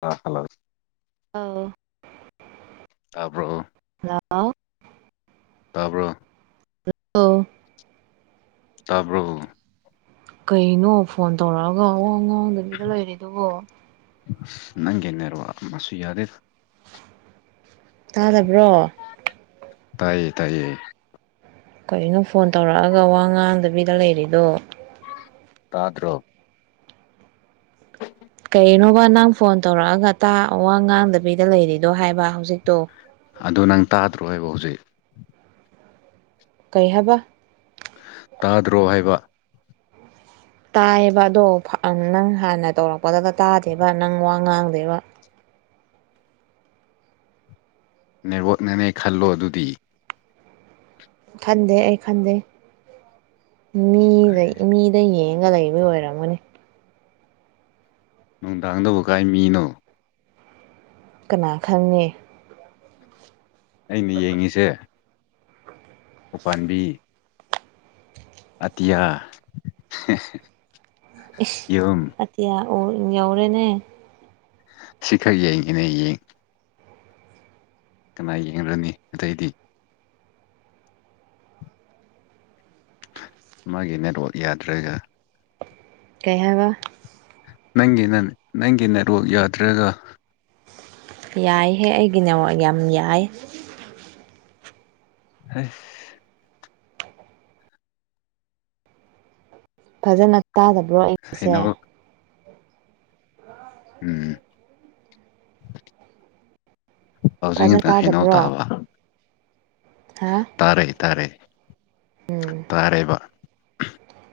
ꯑ ꯍꯜꯂꯣ ꯑꯥꯎ ꯑꯕ꯭ꯔꯣ ꯍꯂꯣ ꯇꯥꯕ꯭ꯔꯣ ꯑꯣ ꯇꯕ꯭ꯔꯣ ꯀꯩꯅꯣ ꯐꯣꯟ ꯇꯧꯔꯛꯑꯒ ꯑꯋꯥ ꯉꯥꯡꯗꯕꯤꯗ ꯂꯩꯔꯦ ꯑꯗꯨꯕꯣ ꯅꯪꯒꯦꯟꯅꯔ ꯋꯥꯃꯁꯨ ꯌꯥꯗꯦ ꯇꯥꯗꯕ꯭ꯔꯣ ꯇꯥꯏꯌꯦ ꯇꯥꯏꯌꯦ ꯀꯔꯤꯒꯤꯅꯣ ꯐꯣꯟ ꯇꯧꯔꯛꯑꯒ ꯋꯥ ꯉꯥꯡꯗꯕꯤꯗ ꯂꯩꯔꯤꯗꯣ ꯇꯥꯗ꯭ꯔꯣ ꯍ ꯀꯩꯅꯣꯕ ꯅꯪ ꯐꯣꯟ ꯇꯧꯔꯛꯑꯒ ꯇꯥ ꯋꯥ ꯉꯥꯡꯗꯕꯤꯗ ꯂꯩꯔꯤꯗꯣ ꯍꯥꯏꯕ ꯍꯧꯖꯤꯛꯇꯣ ꯑꯗꯨ ꯅꯪ ꯇꯥꯗ꯭ꯔꯣꯕ ꯍꯧꯖꯤꯛ ꯀꯩ ꯍꯥꯏꯕ ꯇꯥꯗ꯭ꯔꯣ ꯍꯥꯏꯕ ꯇꯥꯏꯌꯦꯕ ꯑꯗꯣ ꯅꯪ ꯍꯥꯟꯅ ꯇꯧꯔꯛꯄꯗꯒ ꯇꯥꯗꯦꯕ ꯅꯪ ꯋꯥ ꯉꯥꯡꯗꯦꯕ ꯅꯦꯋꯣꯛꯅꯅꯦ ꯈꯜꯂꯣ ꯑꯗꯨꯗꯤ ꯈꯟꯗꯦ ꯑꯩ ꯈꯟꯗꯦ ꯃꯤꯗ ꯃꯤꯗ ꯌꯦꯡꯉ ꯂꯩꯕ ꯑꯣꯏꯔꯝꯃꯅꯦ ꯅꯨꯡꯗꯥꯡꯗꯕꯨ ꯀꯥꯏ ꯃꯤꯅꯣ ꯀꯅꯥ ꯈꯪꯉꯦ ꯑꯩꯅ ꯌꯦꯡꯉꯤꯁꯦ ꯎꯄꯥꯝꯕꯤ ꯑꯇꯌꯥ ꯑꯇꯤꯌꯥ ꯌꯧꯔꯦꯅꯦ ꯁꯤꯈꯔ ꯌꯦꯏ ꯏꯅꯦꯌꯦꯡ ꯀꯃꯥꯏꯅ ꯌꯦꯡ꯭ꯔꯅꯤ ꯑꯇꯩꯗꯤ ꯃꯥꯒꯤ ꯅꯦꯠꯋꯥꯛ ꯌꯥꯗ꯭ꯔꯒ ꯀꯩꯕ ꯅꯪꯒꯤ ꯅꯪꯒꯤ ꯅꯦꯠꯔꯣꯛ ꯌꯥꯗ꯭ꯔꯒ ꯌꯥꯏꯍꯦ ꯑꯩꯒꯤꯅꯦ ꯌꯥꯝ ꯌꯥꯏ ꯍ ꯐꯖꯅ ꯇꯥꯗꯕ꯭ꯔꯣ ꯑꯩꯒꯤꯁꯦ ꯍꯩꯅꯧ ꯎꯝ ꯄꯥꯎꯖꯤ ꯐꯖꯅ ꯇꯪ ꯍꯩꯅꯧ ꯇꯥꯗꯕ꯭ꯔꯣ ꯇꯥꯕ ꯍꯥ ꯇꯥꯔꯦ ꯇꯥꯔꯦ ꯇꯥꯔꯦꯕ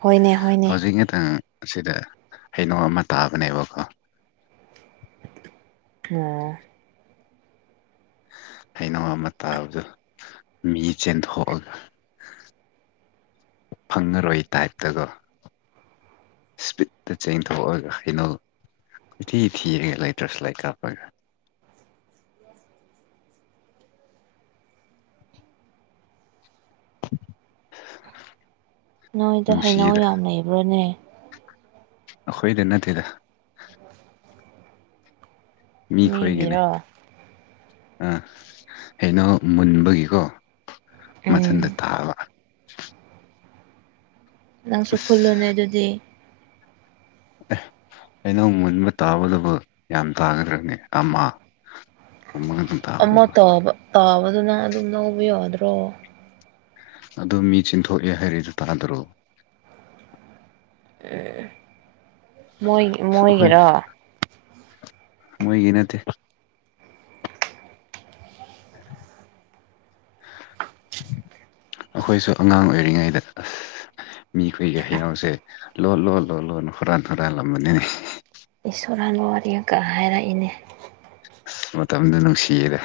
ꯍꯣꯏꯅꯦ ꯍꯣꯏꯅꯦ ꯍꯧꯖꯤꯛ ꯉꯥꯛꯇꯪ ꯑꯁꯤꯗ ꯍꯩꯅꯣ ꯑꯃ ꯇꯥꯕꯅꯦꯕꯀꯣ ꯑꯥ ꯍꯩꯅ ꯑꯃ ꯇꯥꯕꯗ ꯃꯤ ꯆꯦꯟꯊꯣꯛꯑꯒ ꯐꯪꯉꯔꯣꯏ ꯇꯥꯏꯞꯇꯗꯣ ꯏꯁꯄꯤꯠꯇ ꯆꯦꯡꯊꯣꯛꯑꯒ ꯍꯩꯅꯣꯜ ꯤ ꯊꯤꯉ ꯂꯩ ꯇ꯭ꯔꯁꯨ ꯂꯩꯥꯏ ꯀꯥꯞꯄꯒ ꯅꯣꯏꯗ ꯍꯩꯅꯧ ꯅꯨꯡꯁꯤꯗ ꯌꯥꯝ ꯂꯩꯕ꯭ꯔꯣꯅꯦ ꯈꯣꯏꯗ ꯅꯠꯇꯦꯗ ꯃꯤꯈꯣꯏꯒꯤꯅꯦ ꯃꯤꯒꯤꯔꯣ ꯑꯥ ꯀꯩꯅꯣ ꯃꯨꯟꯕꯒꯤꯀꯣ ꯃꯊꯟꯇ ꯎꯝ ꯇꯥꯕ [unintelligible] ꯅꯪꯁꯨ ꯈꯨꯜꯂꯨꯅꯦ ꯑꯗꯨꯗꯤ ꯑ ꯑꯩꯅꯧ ꯃꯨꯟꯕ ꯇꯥꯕꯗꯕꯨ ꯌꯥꯝ ꯇꯥꯈꯗ꯭ꯔꯕꯅꯤ ꯑꯃ ꯒꯨꯝꯕ ꯉꯥꯛꯇꯪ ꯑꯃ ꯇꯥꯕꯗꯕꯨ ꯇꯕ ꯇꯥꯕꯗꯨꯅ ꯑꯗꯨꯝ ꯂꯧꯕ ꯌꯥꯗ꯭ꯔꯣ ꯑꯗꯨ ꯃꯤ ꯆꯤꯟꯊꯣꯛꯑꯦ ꯍꯥꯏꯔꯤꯗꯨ ꯇꯥꯗꯔꯛꯑꯣ ꯃ ꯑꯩꯈꯣꯏ ꯃꯣꯏꯒꯦꯔ ꯃꯣꯏꯒꯤ ꯅꯠꯇꯦ [inaudible] ꯑꯩꯈꯣꯏꯁꯨ ꯑꯉꯥꯡ ꯑꯣꯏꯔꯤꯉꯩꯗ ꯃꯤꯈꯣꯏꯒꯤ ꯍꯌꯥꯥꯎꯁꯦ ꯂꯣ ꯂꯣ ꯂꯣ ꯂꯣꯅ ꯍꯨꯔꯥꯟ ꯍꯨꯔꯜꯂꯝꯕꯅꯤꯅꯦ ꯑꯔꯥꯟꯕ ꯋꯥꯔꯤ ꯑꯃꯀꯛ ꯍꯥꯏꯔꯛꯏꯅꯦ ꯑ ꯃꯇꯝꯗꯨ ꯅꯨꯡꯁꯤꯔꯦ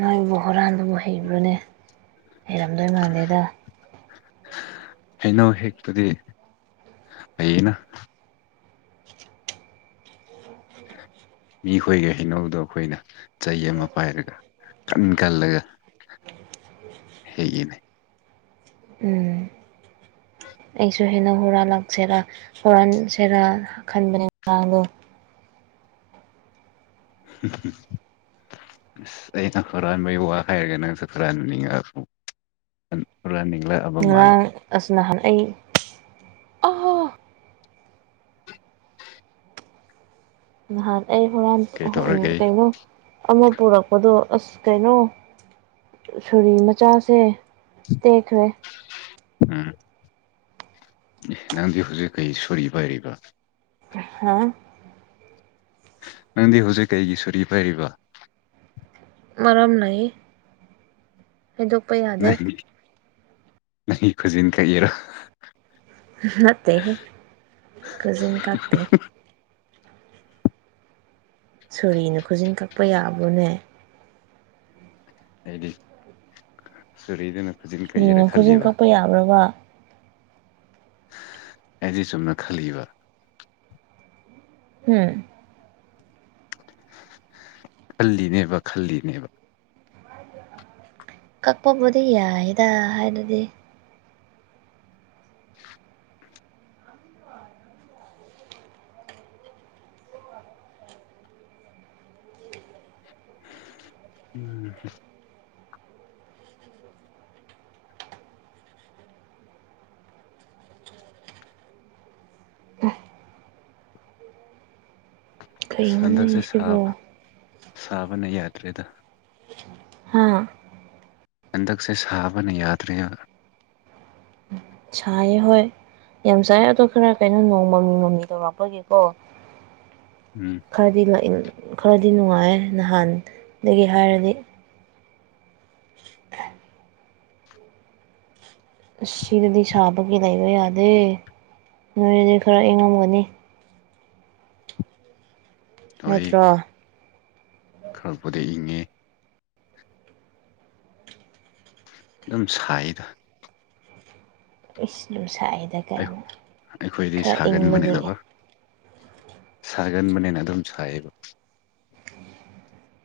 ꯅꯣꯏꯕꯨ ꯍꯨꯔꯥꯟꯗꯨꯕꯨ ꯍꯩꯕ꯭ꯔꯨꯅꯦ ꯍꯩꯔꯝꯗꯣꯏ ꯃꯥꯟꯂꯦꯗ ꯍꯩꯅꯧ ꯍꯦꯛꯇꯨꯗꯤ ꯑꯩꯅ ꯃꯤꯈꯣꯏꯒꯤ ꯍꯩꯅꯧꯗꯣ ꯑꯩꯈꯣꯏꯅ ꯆꯩ ꯑꯃ ꯄꯥꯏꯔꯒ ꯀꯂꯒ ꯍꯒꯤꯅꯦ ꯎꯝ ꯑꯩꯁꯨ ꯍꯦꯟꯅ ꯍꯨꯔꯥꯟ ꯂꯥꯛꯁꯦꯔ ꯍꯨꯔꯥꯟꯁꯦꯔ ꯈꯟꯕꯅꯦ ꯉꯔꯥꯡꯗꯣ ꯎꯝ ꯑ ꯑꯩꯅ ꯍꯨꯔꯥꯟꯕꯩ ꯋꯥ ꯍꯥꯏꯔꯒꯦ ꯅꯪꯁꯨ ꯍꯨꯔꯥꯟꯕꯅꯤꯡꯉ ꯉꯔꯥꯡ ꯑꯁꯤ ꯅꯍꯥꯟ ꯑꯩ ꯑ ꯍ ꯀꯩ ꯊ ꯍꯔ ꯀꯩ ꯑꯃ ꯄꯨꯔꯛꯄꯗꯣ ꯑꯁ ꯀꯩꯅꯣ ꯁꯣꯔꯤ ꯃꯆꯥꯁꯦ ꯗꯈꯔꯦ ꯎꯝ ꯅꯪꯗꯤ ꯍꯧꯨꯁꯨꯈꯩ ꯁꯔꯤꯕꯔꯕ ꯍꯥ ꯅꯪꯗꯤ ꯍꯧꯖꯤꯛ ꯀꯩꯒꯤ ꯁꯨꯔꯤ ꯄꯥꯏꯔꯤꯕ ꯃꯔꯝ ꯂꯩ ꯍꯥꯏꯩꯗꯣꯛꯄ ꯌꯥꯗꯦ ꯅꯪ ꯈꯨꯖꯤꯅ ꯀꯩ ꯌꯦꯔꯣ ꯅꯇ ꯀꯖꯤꯤꯡ ꯀꯥꯔꯇ ꯁꯣꯔꯤꯅ ꯈꯨꯖꯤꯟ ꯀꯛꯄ ꯌꯥꯕ꯭ꯔꯣꯅꯦ ꯍꯥꯏꯗꯤ ꯁꯔꯤ ꯏ ꯅ ꯁꯨꯔꯤꯅ ꯈꯨꯖꯤꯟ ꯀꯛꯄ ꯌꯥꯕ꯭ꯔꯕ ꯑꯦꯗꯤ ꯆꯨꯝꯅ ꯈꯜꯂꯤꯕ ꯎꯝ ꯈꯜꯂꯤꯅꯦꯕ ꯈꯜꯂꯤꯅꯦꯕ ꯀꯛꯄꯕꯨꯗꯤ ꯌꯥꯏꯗ ꯍꯥꯏꯅꯗꯤ ꯎꯝ ꯍꯟꯗꯛꯁꯦ ꯀꯩꯅꯣꯅꯦ ꯁꯤꯕꯣ ꯁꯥꯕ ꯁꯥꯕꯅ ꯌꯥꯗ꯭ꯔꯦꯗ ꯍꯥꯥ ꯍꯟꯗꯛꯁꯦ ꯁꯥꯕꯅ ꯌꯥꯗ꯭ꯔꯦ ꯁꯥꯏ ꯍꯣꯏ ꯌꯥꯝ ꯆꯥꯏ ꯑꯗꯣ ꯈꯔ ꯀꯩꯅꯣ ꯅꯣꯡꯃꯃꯤ ꯃꯃꯤ ꯇꯧꯔꯛꯄꯒꯤꯀꯣ ꯎꯝ ꯈꯔꯗꯤ ꯂꯏ ꯈꯔꯗꯤ ꯅꯨꯡꯉꯥꯏ ꯅꯍꯥꯟꯗꯒꯤ ꯍꯥꯏꯔꯗꯤ [inaudible] ꯁꯤꯔꯗꯤ ꯁꯥ ꯑꯗꯨꯒꯤ ꯂꯩꯕ ꯌꯥꯗꯦ ꯅꯣꯏ ꯑꯗꯨ ꯈꯔ ꯏꯪꯉꯝꯒꯅꯤ ꯅꯠꯇ꯭ꯔꯣ ꯈꯔꯛꯄꯗ ꯏꯪꯉꯦ ꯑꯗꯨꯝ ꯁꯥꯏꯗ ꯏꯁꯂꯨ ꯁꯥꯏꯗ ꯀꯩꯅꯣ ꯈꯔ ꯏꯪꯕꯒꯤ ꯁꯥꯒꯟꯕꯅꯦꯅ ꯑꯗꯨꯝ ꯁꯥꯏꯌꯦꯕ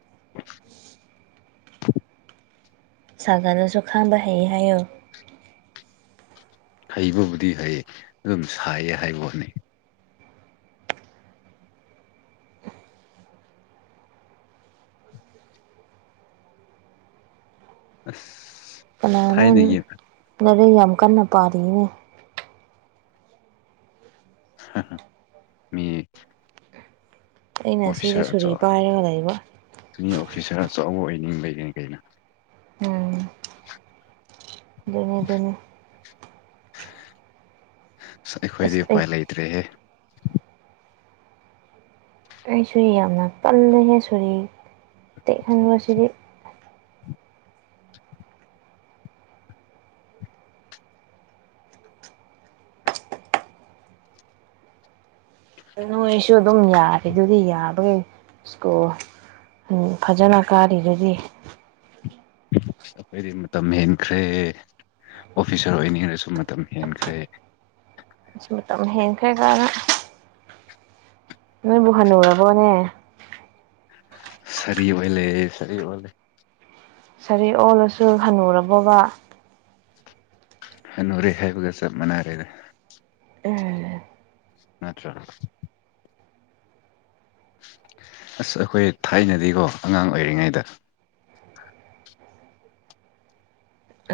[inaudible] ꯁꯒꯔꯁꯨ ꯈꯥꯡꯕ ꯍꯩ ꯍꯥꯏꯌꯣ ꯍꯩꯕꯕꯨꯗꯤ ꯍꯩ ꯑꯗꯨꯝ ꯁꯥꯏꯌꯦ ꯍꯥꯏꯕ ꯋꯥꯠꯅꯤ ꯑ ꯀꯅꯥꯅ ꯂꯔꯦ ꯑꯃ ꯀꯅ ꯄꯥꯔꯤꯅꯦ ꯃꯤ ꯑꯩꯅ ꯁꯤꯗ ꯑꯣꯐꯤꯁꯥꯔ ꯑꯆ ꯁꯨꯔꯤ ꯄꯥꯏꯔꯒ ꯂꯩꯕ ꯁꯤꯅꯤ ꯑꯣꯐꯤꯁꯥꯔ ꯑꯆꯧꯕ ꯑꯣꯏꯅꯤꯡꯕꯔꯤ ꯀꯩꯅꯣ ꯎꯝ [inaudible] ꯗꯨꯅꯦ ꯗꯨꯅꯦ ꯑ ꯑꯁ ꯑꯩꯈꯣꯏꯗꯤ ꯑꯩ ꯎꯄꯥꯏ ꯂꯩꯇ꯭ꯔꯦꯍꯦ ꯑꯩꯁꯨ ꯌꯥꯝꯅ ꯄꯜꯂꯍꯦ ꯁꯣꯔꯤ ꯇꯦꯛ ꯈꯟꯕꯁꯤꯗꯤ ꯅꯣꯏꯁꯨ ꯑꯗꯨꯝ ꯌꯥꯔꯦ ꯑꯗꯨꯗꯤ ꯌꯥꯕꯒꯤ ꯏꯁꯀꯣꯔ ꯐꯖꯅ ꯀꯥꯔꯤꯗꯨꯗꯤ ꯑꯩꯈꯣꯏꯗꯤ ꯃꯇꯝ ꯍꯦꯟꯈ꯭ꯔꯦ ꯑꯣꯐꯤꯁꯥꯔ ꯑꯣꯏꯅꯤꯡꯉꯔꯁꯨ ꯃꯇꯝ ꯍꯦꯟꯈ꯭ꯔꯦ ꯁꯤ ꯃꯇꯝ ꯍꯦꯟꯈ꯭ꯔꯦ ꯀꯅ ꯅꯣꯏꯕꯨ ꯍꯅꯨꯔꯕꯣꯅꯦ ꯁꯔꯤ ꯑꯣꯏ ꯂꯩꯔꯦ ꯁꯔꯤ ꯑꯣꯏ ꯂꯩꯔꯦ ꯁꯔ ꯑꯣꯜꯂꯁꯨ ꯍꯟꯅꯨꯔꯕꯣꯕꯥ ꯅꯨꯔꯦ ꯍꯥꯏꯕꯒ ꯆꯞ ꯃꯥꯟꯅꯔꯦꯗ ꯎꯝ ꯅꯠꯇ꯭ꯔ ꯑꯁ ꯑꯩꯈꯣꯏ ꯊꯥꯏꯅꯗꯤꯀꯣ ꯑꯉꯥꯡ ꯑꯣꯏꯔꯤꯉꯩꯗ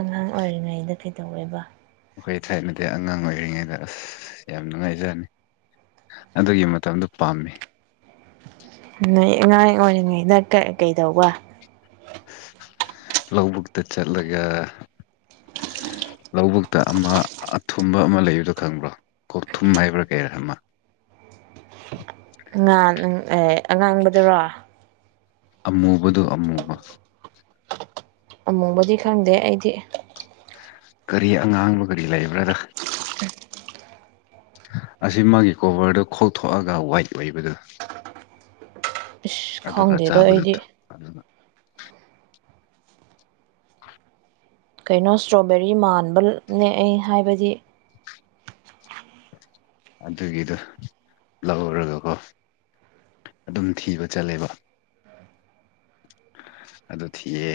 ꯑꯉꯥꯡ ꯑꯣꯏꯔꯤꯉꯩꯗ ꯀꯩꯗꯧꯋꯦꯕ ꯑꯩ ꯊꯥꯏꯅꯗꯤ ꯑꯉꯥꯡ ꯑꯣꯏꯔꯤꯉꯩꯗ ꯑꯁ ꯌꯥꯝ ꯅꯨꯡꯉꯥꯏꯖꯅꯤ ꯑꯗꯨꯒꯤ ꯃꯇꯝꯗꯨ ꯄꯥꯝꯃꯤ ꯅꯣꯏ ꯑꯉꯥꯡ ꯑꯣꯏꯔꯤꯉꯩꯗ ꯀꯩꯗꯧꯕ ꯂꯧꯕꯨꯛ ꯇ ꯆꯠꯂꯒ ꯂꯧꯕꯨꯛꯇ ꯑꯃ ꯑꯊꯨꯝꯕ ꯑꯃ ꯂꯩꯕꯗꯣ ꯈꯪꯕ꯭ꯔꯣ ꯀꯣꯛ ꯊꯨꯝ ꯍꯥꯏꯕ꯭ꯔꯥ ꯀꯩꯅꯣꯝꯃ [inaudible] ꯉꯥꯟ ꯑꯦ ꯑꯉꯥꯡꯕꯗꯨꯔꯣ ꯑꯃꯨꯕꯗꯨ ꯑꯃꯨꯕ ꯑꯃꯨꯕꯗꯤ ꯈꯪꯗꯦ ꯑꯩꯗꯤ ꯀꯔꯤ ꯑꯉꯥꯡꯕ ꯀꯔꯤ ꯂꯩꯕ꯭ꯔꯥꯗ ꯑꯁꯤ ꯃꯥꯒꯤ ꯀꯣꯚꯔꯗꯨ ꯈꯣꯛꯊꯣꯛꯑꯒ ꯋꯥꯏꯠ ꯑꯣꯏꯕꯗꯨ ꯏꯁ ꯑꯗꯨꯒ ꯈꯪꯗꯦꯗ ꯆꯥꯕꯗꯨ ꯑꯩꯗꯤ ꯑꯗꯨ ꯀꯩꯅꯣ ꯏꯁꯇ꯭ꯔꯣꯕꯦꯔꯤ ꯃꯥꯟꯕ ꯅꯦꯛ ꯑꯩ ꯍꯥꯏꯕꯗꯤ ꯑꯗꯨꯒꯤꯗꯣ ꯂꯧꯔꯒꯀꯣ ꯑꯗꯨꯝ ꯊꯤꯕ ꯆꯠꯂꯦꯕ ꯑꯗꯨ ꯊꯤꯌꯦ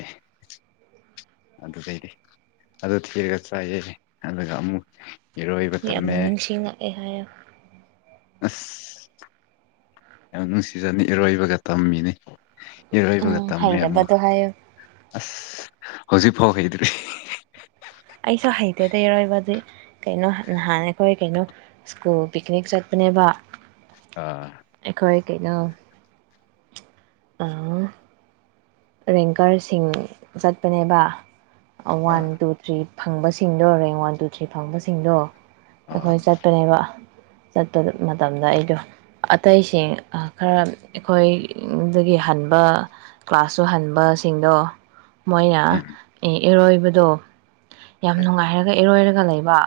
ꯑꯗꯨꯗꯩꯗꯤ ꯑꯗꯨ ꯊꯤꯔꯒ ꯆꯥꯏꯌꯦꯦ ꯑꯗꯨꯒ ꯑꯃꯨꯛ ꯏꯔꯣꯏꯕ ꯌꯥꯝꯅ ꯇꯝꯃꯦ ꯅꯤꯡꯁꯤꯡꯉꯛꯑꯦ ꯍꯥꯏꯌ ꯑꯁ ꯌꯥꯝ ꯅꯨꯡꯁꯤꯖꯅꯤ ꯏꯔꯣꯏꯕꯒ ꯇꯝꯃꯤꯅꯤ ꯏꯔꯣꯏꯕꯒ ꯎꯝ ꯇꯝꯃꯦ ꯑꯃꯨꯛ ꯍꯩꯔꯕꯗꯣ ꯍꯥꯏꯌꯣ ꯑꯁ ꯍꯧꯖꯤꯛꯐꯥꯎ ꯍꯩꯗ꯭ꯔꯤ ꯑꯇꯩꯩꯔꯣꯏꯕꯗꯤ ꯀꯩꯅꯣ ꯅꯍꯥꯟ ꯑꯩꯈꯣꯏ ꯀꯩꯅꯣ ꯁ꯭ꯀꯨꯜ ꯄꯤꯛꯅꯤꯛ ꯆꯠꯄꯅꯦꯕ ꯑ ꯑꯩꯈꯣꯏ ꯀꯩꯅꯣ ꯑꯥ ꯔꯦꯡꯀꯔꯁꯤꯡ ꯆꯠꯄꯅꯦꯕ ꯑꯥ ꯋꯥꯟ ꯇꯨ ꯊ꯭ꯔꯤ ꯐꯪꯕꯁꯤꯡꯗꯣ ꯔꯦꯡ ꯋꯥꯟ ꯇꯨ ꯊ꯭ꯔꯤ ꯐꯪꯕꯁꯤꯡꯗꯣ ꯑꯥ ꯑꯩꯈꯣꯏ ꯆꯠꯄꯅꯦꯕ ꯆꯠꯄ ꯃꯇꯝꯗ ꯑꯩꯗꯣ ꯑꯇꯩꯁꯤꯡ ꯈꯔ ꯑꯩꯈꯣꯏꯒꯤ ꯍꯟꯕ ꯀ꯭ꯂꯥꯁ ꯆꯨꯍꯟꯕꯁꯤꯡꯗꯣ ꯃꯣꯏꯅ ꯎꯝ ꯏꯔꯣꯏꯕꯗꯣ ꯌꯥꯝ ꯍꯣꯏ ꯅꯨꯡꯉꯥꯏꯔꯒ ꯏꯔꯣꯏꯔꯒ ꯂꯩꯕ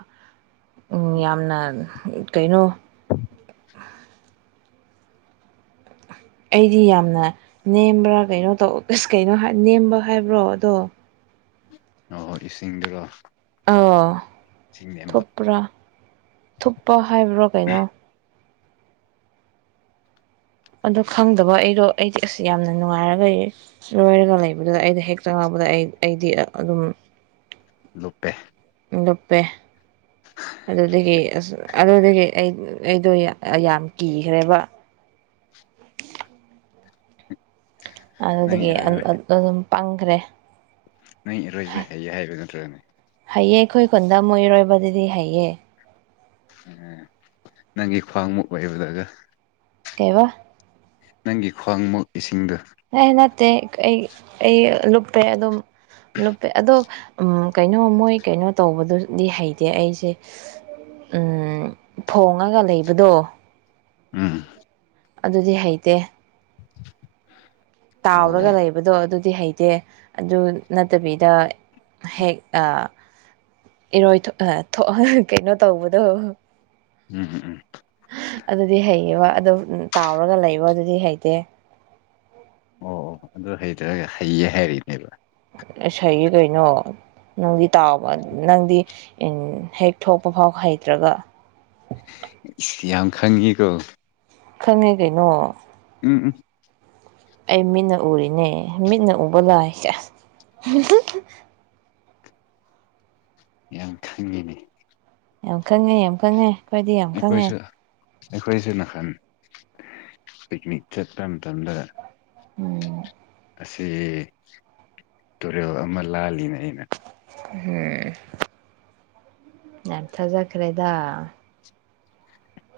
ꯌꯥꯝꯅ ꯀꯩꯅꯣ [inaudible] ꯑꯩꯗꯤ ꯌꯥꯝꯅ ꯅꯦꯝꯕ꯭ꯔꯥ ꯀꯩꯅꯣ ꯇꯧꯁ ꯀꯩꯅꯣ ꯅꯦꯝꯕ ꯍꯥꯏꯕ꯭ꯔꯣ ꯑꯗꯣ ꯑꯣꯏ ꯏꯁꯤꯡꯗꯨꯔꯣ ꯑꯥ ꯏꯁꯤꯡ ꯅꯦꯝꯕ ꯊꯨꯞꯄ꯭ꯔꯥ ꯊꯨꯞꯄ ꯍꯥꯏꯕ꯭ꯔꯥ ꯀꯩꯅꯣ ꯑꯗꯣ ꯈꯪꯗꯕ ꯑꯩꯗꯣ ꯑꯩꯗꯤ ꯑꯁ ꯌꯥꯝꯅ ꯅꯨꯡꯉꯥꯏꯔꯒ ꯂꯣꯏꯔꯒ ꯂꯩꯕꯗꯨꯗ ꯑꯩꯗ ꯍꯦꯛꯇ ꯑꯩ ꯑꯩꯗꯤ ꯑꯗꯨꯝ ꯂꯨꯞꯄꯦ ꯂꯄꯦ ꯑꯗꯨꯗꯒꯤ ꯑꯁ ꯑꯗꯨꯗꯒꯤ ꯑꯩ ꯑꯩꯗꯣ ꯌꯥꯝ ꯀꯤꯈ꯭ꯔꯦꯕ ꯅꯪ ꯑꯗꯨꯗꯒꯤ ꯏꯔꯣꯏꯕ ꯑꯗꯨꯝ ꯄꯪꯈ꯭ꯔꯦ ꯅꯪ ꯏꯔꯣꯏꯕ ꯍꯩꯌꯦ ꯍꯥꯏꯕ ꯅꯠꯇ꯭ꯔꯒꯅꯦ ꯍꯩꯌꯦ ꯑꯩꯈꯣꯏ ꯈꯨꯟꯗ ꯃꯣꯏ ꯏꯔꯣꯏꯕꯗꯨꯗꯤ ꯍꯩꯌꯦ ꯎꯝ ꯅꯪꯒꯤ ꯈ꯭ꯋꯥꯡꯃꯨꯛ ꯑꯣꯏꯕꯗꯒ ꯀꯕꯥ ꯅꯪꯒꯤ ꯈ꯭ꯋꯥꯡ ꯃꯣꯛ ꯏꯁꯤꯡꯗꯣ ꯑꯦ ꯅꯠꯇꯦ ꯑꯩ ꯑꯩ ꯂꯨꯞꯄꯦ ꯑꯗꯨꯝ ꯂꯨꯞꯄ ꯑꯗꯣ ꯎ ꯀꯩꯅꯣ ꯃꯣꯏ ꯀꯩꯅꯣ ꯇꯧꯕꯗꯨꯗꯤ ꯍꯩꯇꯦ ꯑꯩꯁꯦ ꯎꯝ ꯊꯣꯡꯉꯒ ꯂꯩꯕꯗꯣ ꯑꯝ ꯑꯗꯨꯗꯤ ꯍꯩꯇꯦ ꯇꯥꯎꯔꯒ ꯑꯣ ꯂꯩꯕꯗꯣ ꯑꯗꯨ ꯗꯤ ꯍꯩꯇꯦ ꯑꯗꯨ ꯅꯠꯇꯕꯤꯗ ꯍꯦꯛ ꯏꯔꯣꯏ ꯑ ꯊꯣꯛ ꯀꯩꯅꯣ ꯇꯧꯕꯗꯣ ꯎꯝ ꯎꯝ ꯎꯝ ꯑꯗꯨꯗꯤ ꯍꯩꯌꯦꯕ ꯑꯗꯨꯝ ꯇꯥꯎꯔꯒ ꯂꯩꯕ ꯑꯗꯨꯗꯤ ꯍꯩꯇꯦ ꯑꯣ ꯑꯣ ꯑꯗꯨ ꯍꯩꯇ꯭ꯔꯒ ꯍꯩꯌꯦ ꯍꯥꯏꯔꯤꯏꯅꯦꯕ ꯁꯌꯦ ꯀꯩꯅꯣ ꯅꯪꯗꯤ ꯇꯥꯎꯕ ꯅꯪꯗꯤ ꯎ ꯍꯦꯛ ꯊꯣꯛꯄ ꯐꯥꯎ ꯍꯩꯇ꯭ꯔꯒ ꯌꯥꯝ ꯈꯪꯉꯀꯣ ꯈꯪꯉꯦ ꯀꯩꯅꯣ ꯎ ꯑꯩ ꯃꯤꯠꯅ ꯎꯔꯤꯅꯦ ꯃꯤꯠꯅ ꯎꯕ ꯂꯥꯛꯑꯁꯦ ꯌꯥꯝ ꯈꯪꯒꯅꯦꯅꯤ ꯌꯥꯝ ꯈꯪꯉꯦ ꯌꯥꯝ ꯈꯪꯉꯦ ꯑꯩꯈꯣꯏꯗꯤ ꯌꯥꯝ ꯈꯪꯉꯦ ꯑꯩꯈꯣꯏꯁꯨ ꯑꯩꯈꯣꯏꯁꯨ ꯍꯟ ꯄꯤꯛꯅꯤꯛ ꯆꯠꯄ ꯃꯇꯝꯗ ꯎꯝ ꯑꯁꯤ ꯇꯨꯔꯦꯜ ꯑꯃ ꯂꯥꯜꯂꯤꯅꯦ ꯑꯩꯅ ꯎꯝ ꯌꯥꯝ ꯊꯥꯖꯈ꯭ꯔꯦꯗ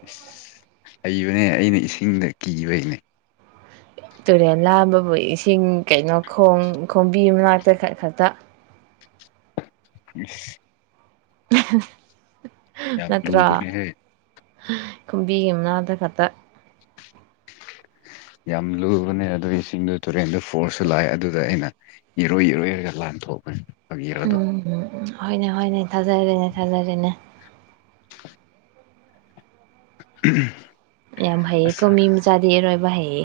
ꯏꯁꯁ ꯍꯩꯕꯅꯦ ꯑꯩꯅ ꯏꯁꯤꯡꯗ ꯀꯤꯕ ꯍꯅꯦ ꯇꯨꯔꯦꯟ ꯂꯥꯝꯕꯕꯨ ꯏꯁꯤꯡ ꯀꯩꯅꯣ ꯈꯣꯡ ꯈꯣꯕꯤ ꯑꯃ ꯃꯅꯥꯛꯇ ꯈ ꯈꯛꯇ ꯑ [inaudible] ꯌꯥꯝ ꯂꯨꯕꯅꯤ ꯍꯥꯏꯌꯦ ꯀꯨꯝꯕꯤꯒꯤ ꯃꯅꯥꯛꯇ ꯈꯛꯇ ꯎ ꯌꯥꯝ ꯂꯨꯕꯅꯦ ꯑꯗꯨ ꯏꯁꯤꯡꯗꯨ ꯇꯨꯔꯦꯟꯗ ꯐꯣꯔꯁꯨ ꯂꯥꯛꯑꯦ ꯑꯗꯨꯗ ꯑꯩꯅ ꯏꯔꯣꯏ ꯏꯔꯣꯏꯔꯒ ꯂꯥꯟꯊꯣꯛꯄꯅꯦ ꯐꯥꯒꯤꯔꯣ ꯑꯗꯣ ꯎꯝꯝ ꯍꯣꯏꯅꯦ ꯍꯣꯏꯅꯦ ꯊꯥꯖꯔꯦꯅꯦ ꯊꯥꯖꯔꯦꯅꯦ ꯎ ꯌꯥꯝ ꯍꯩꯌꯦ ꯀꯃꯤ ꯑꯃ ꯆꯥꯗꯔꯣꯏꯕ ꯍꯩ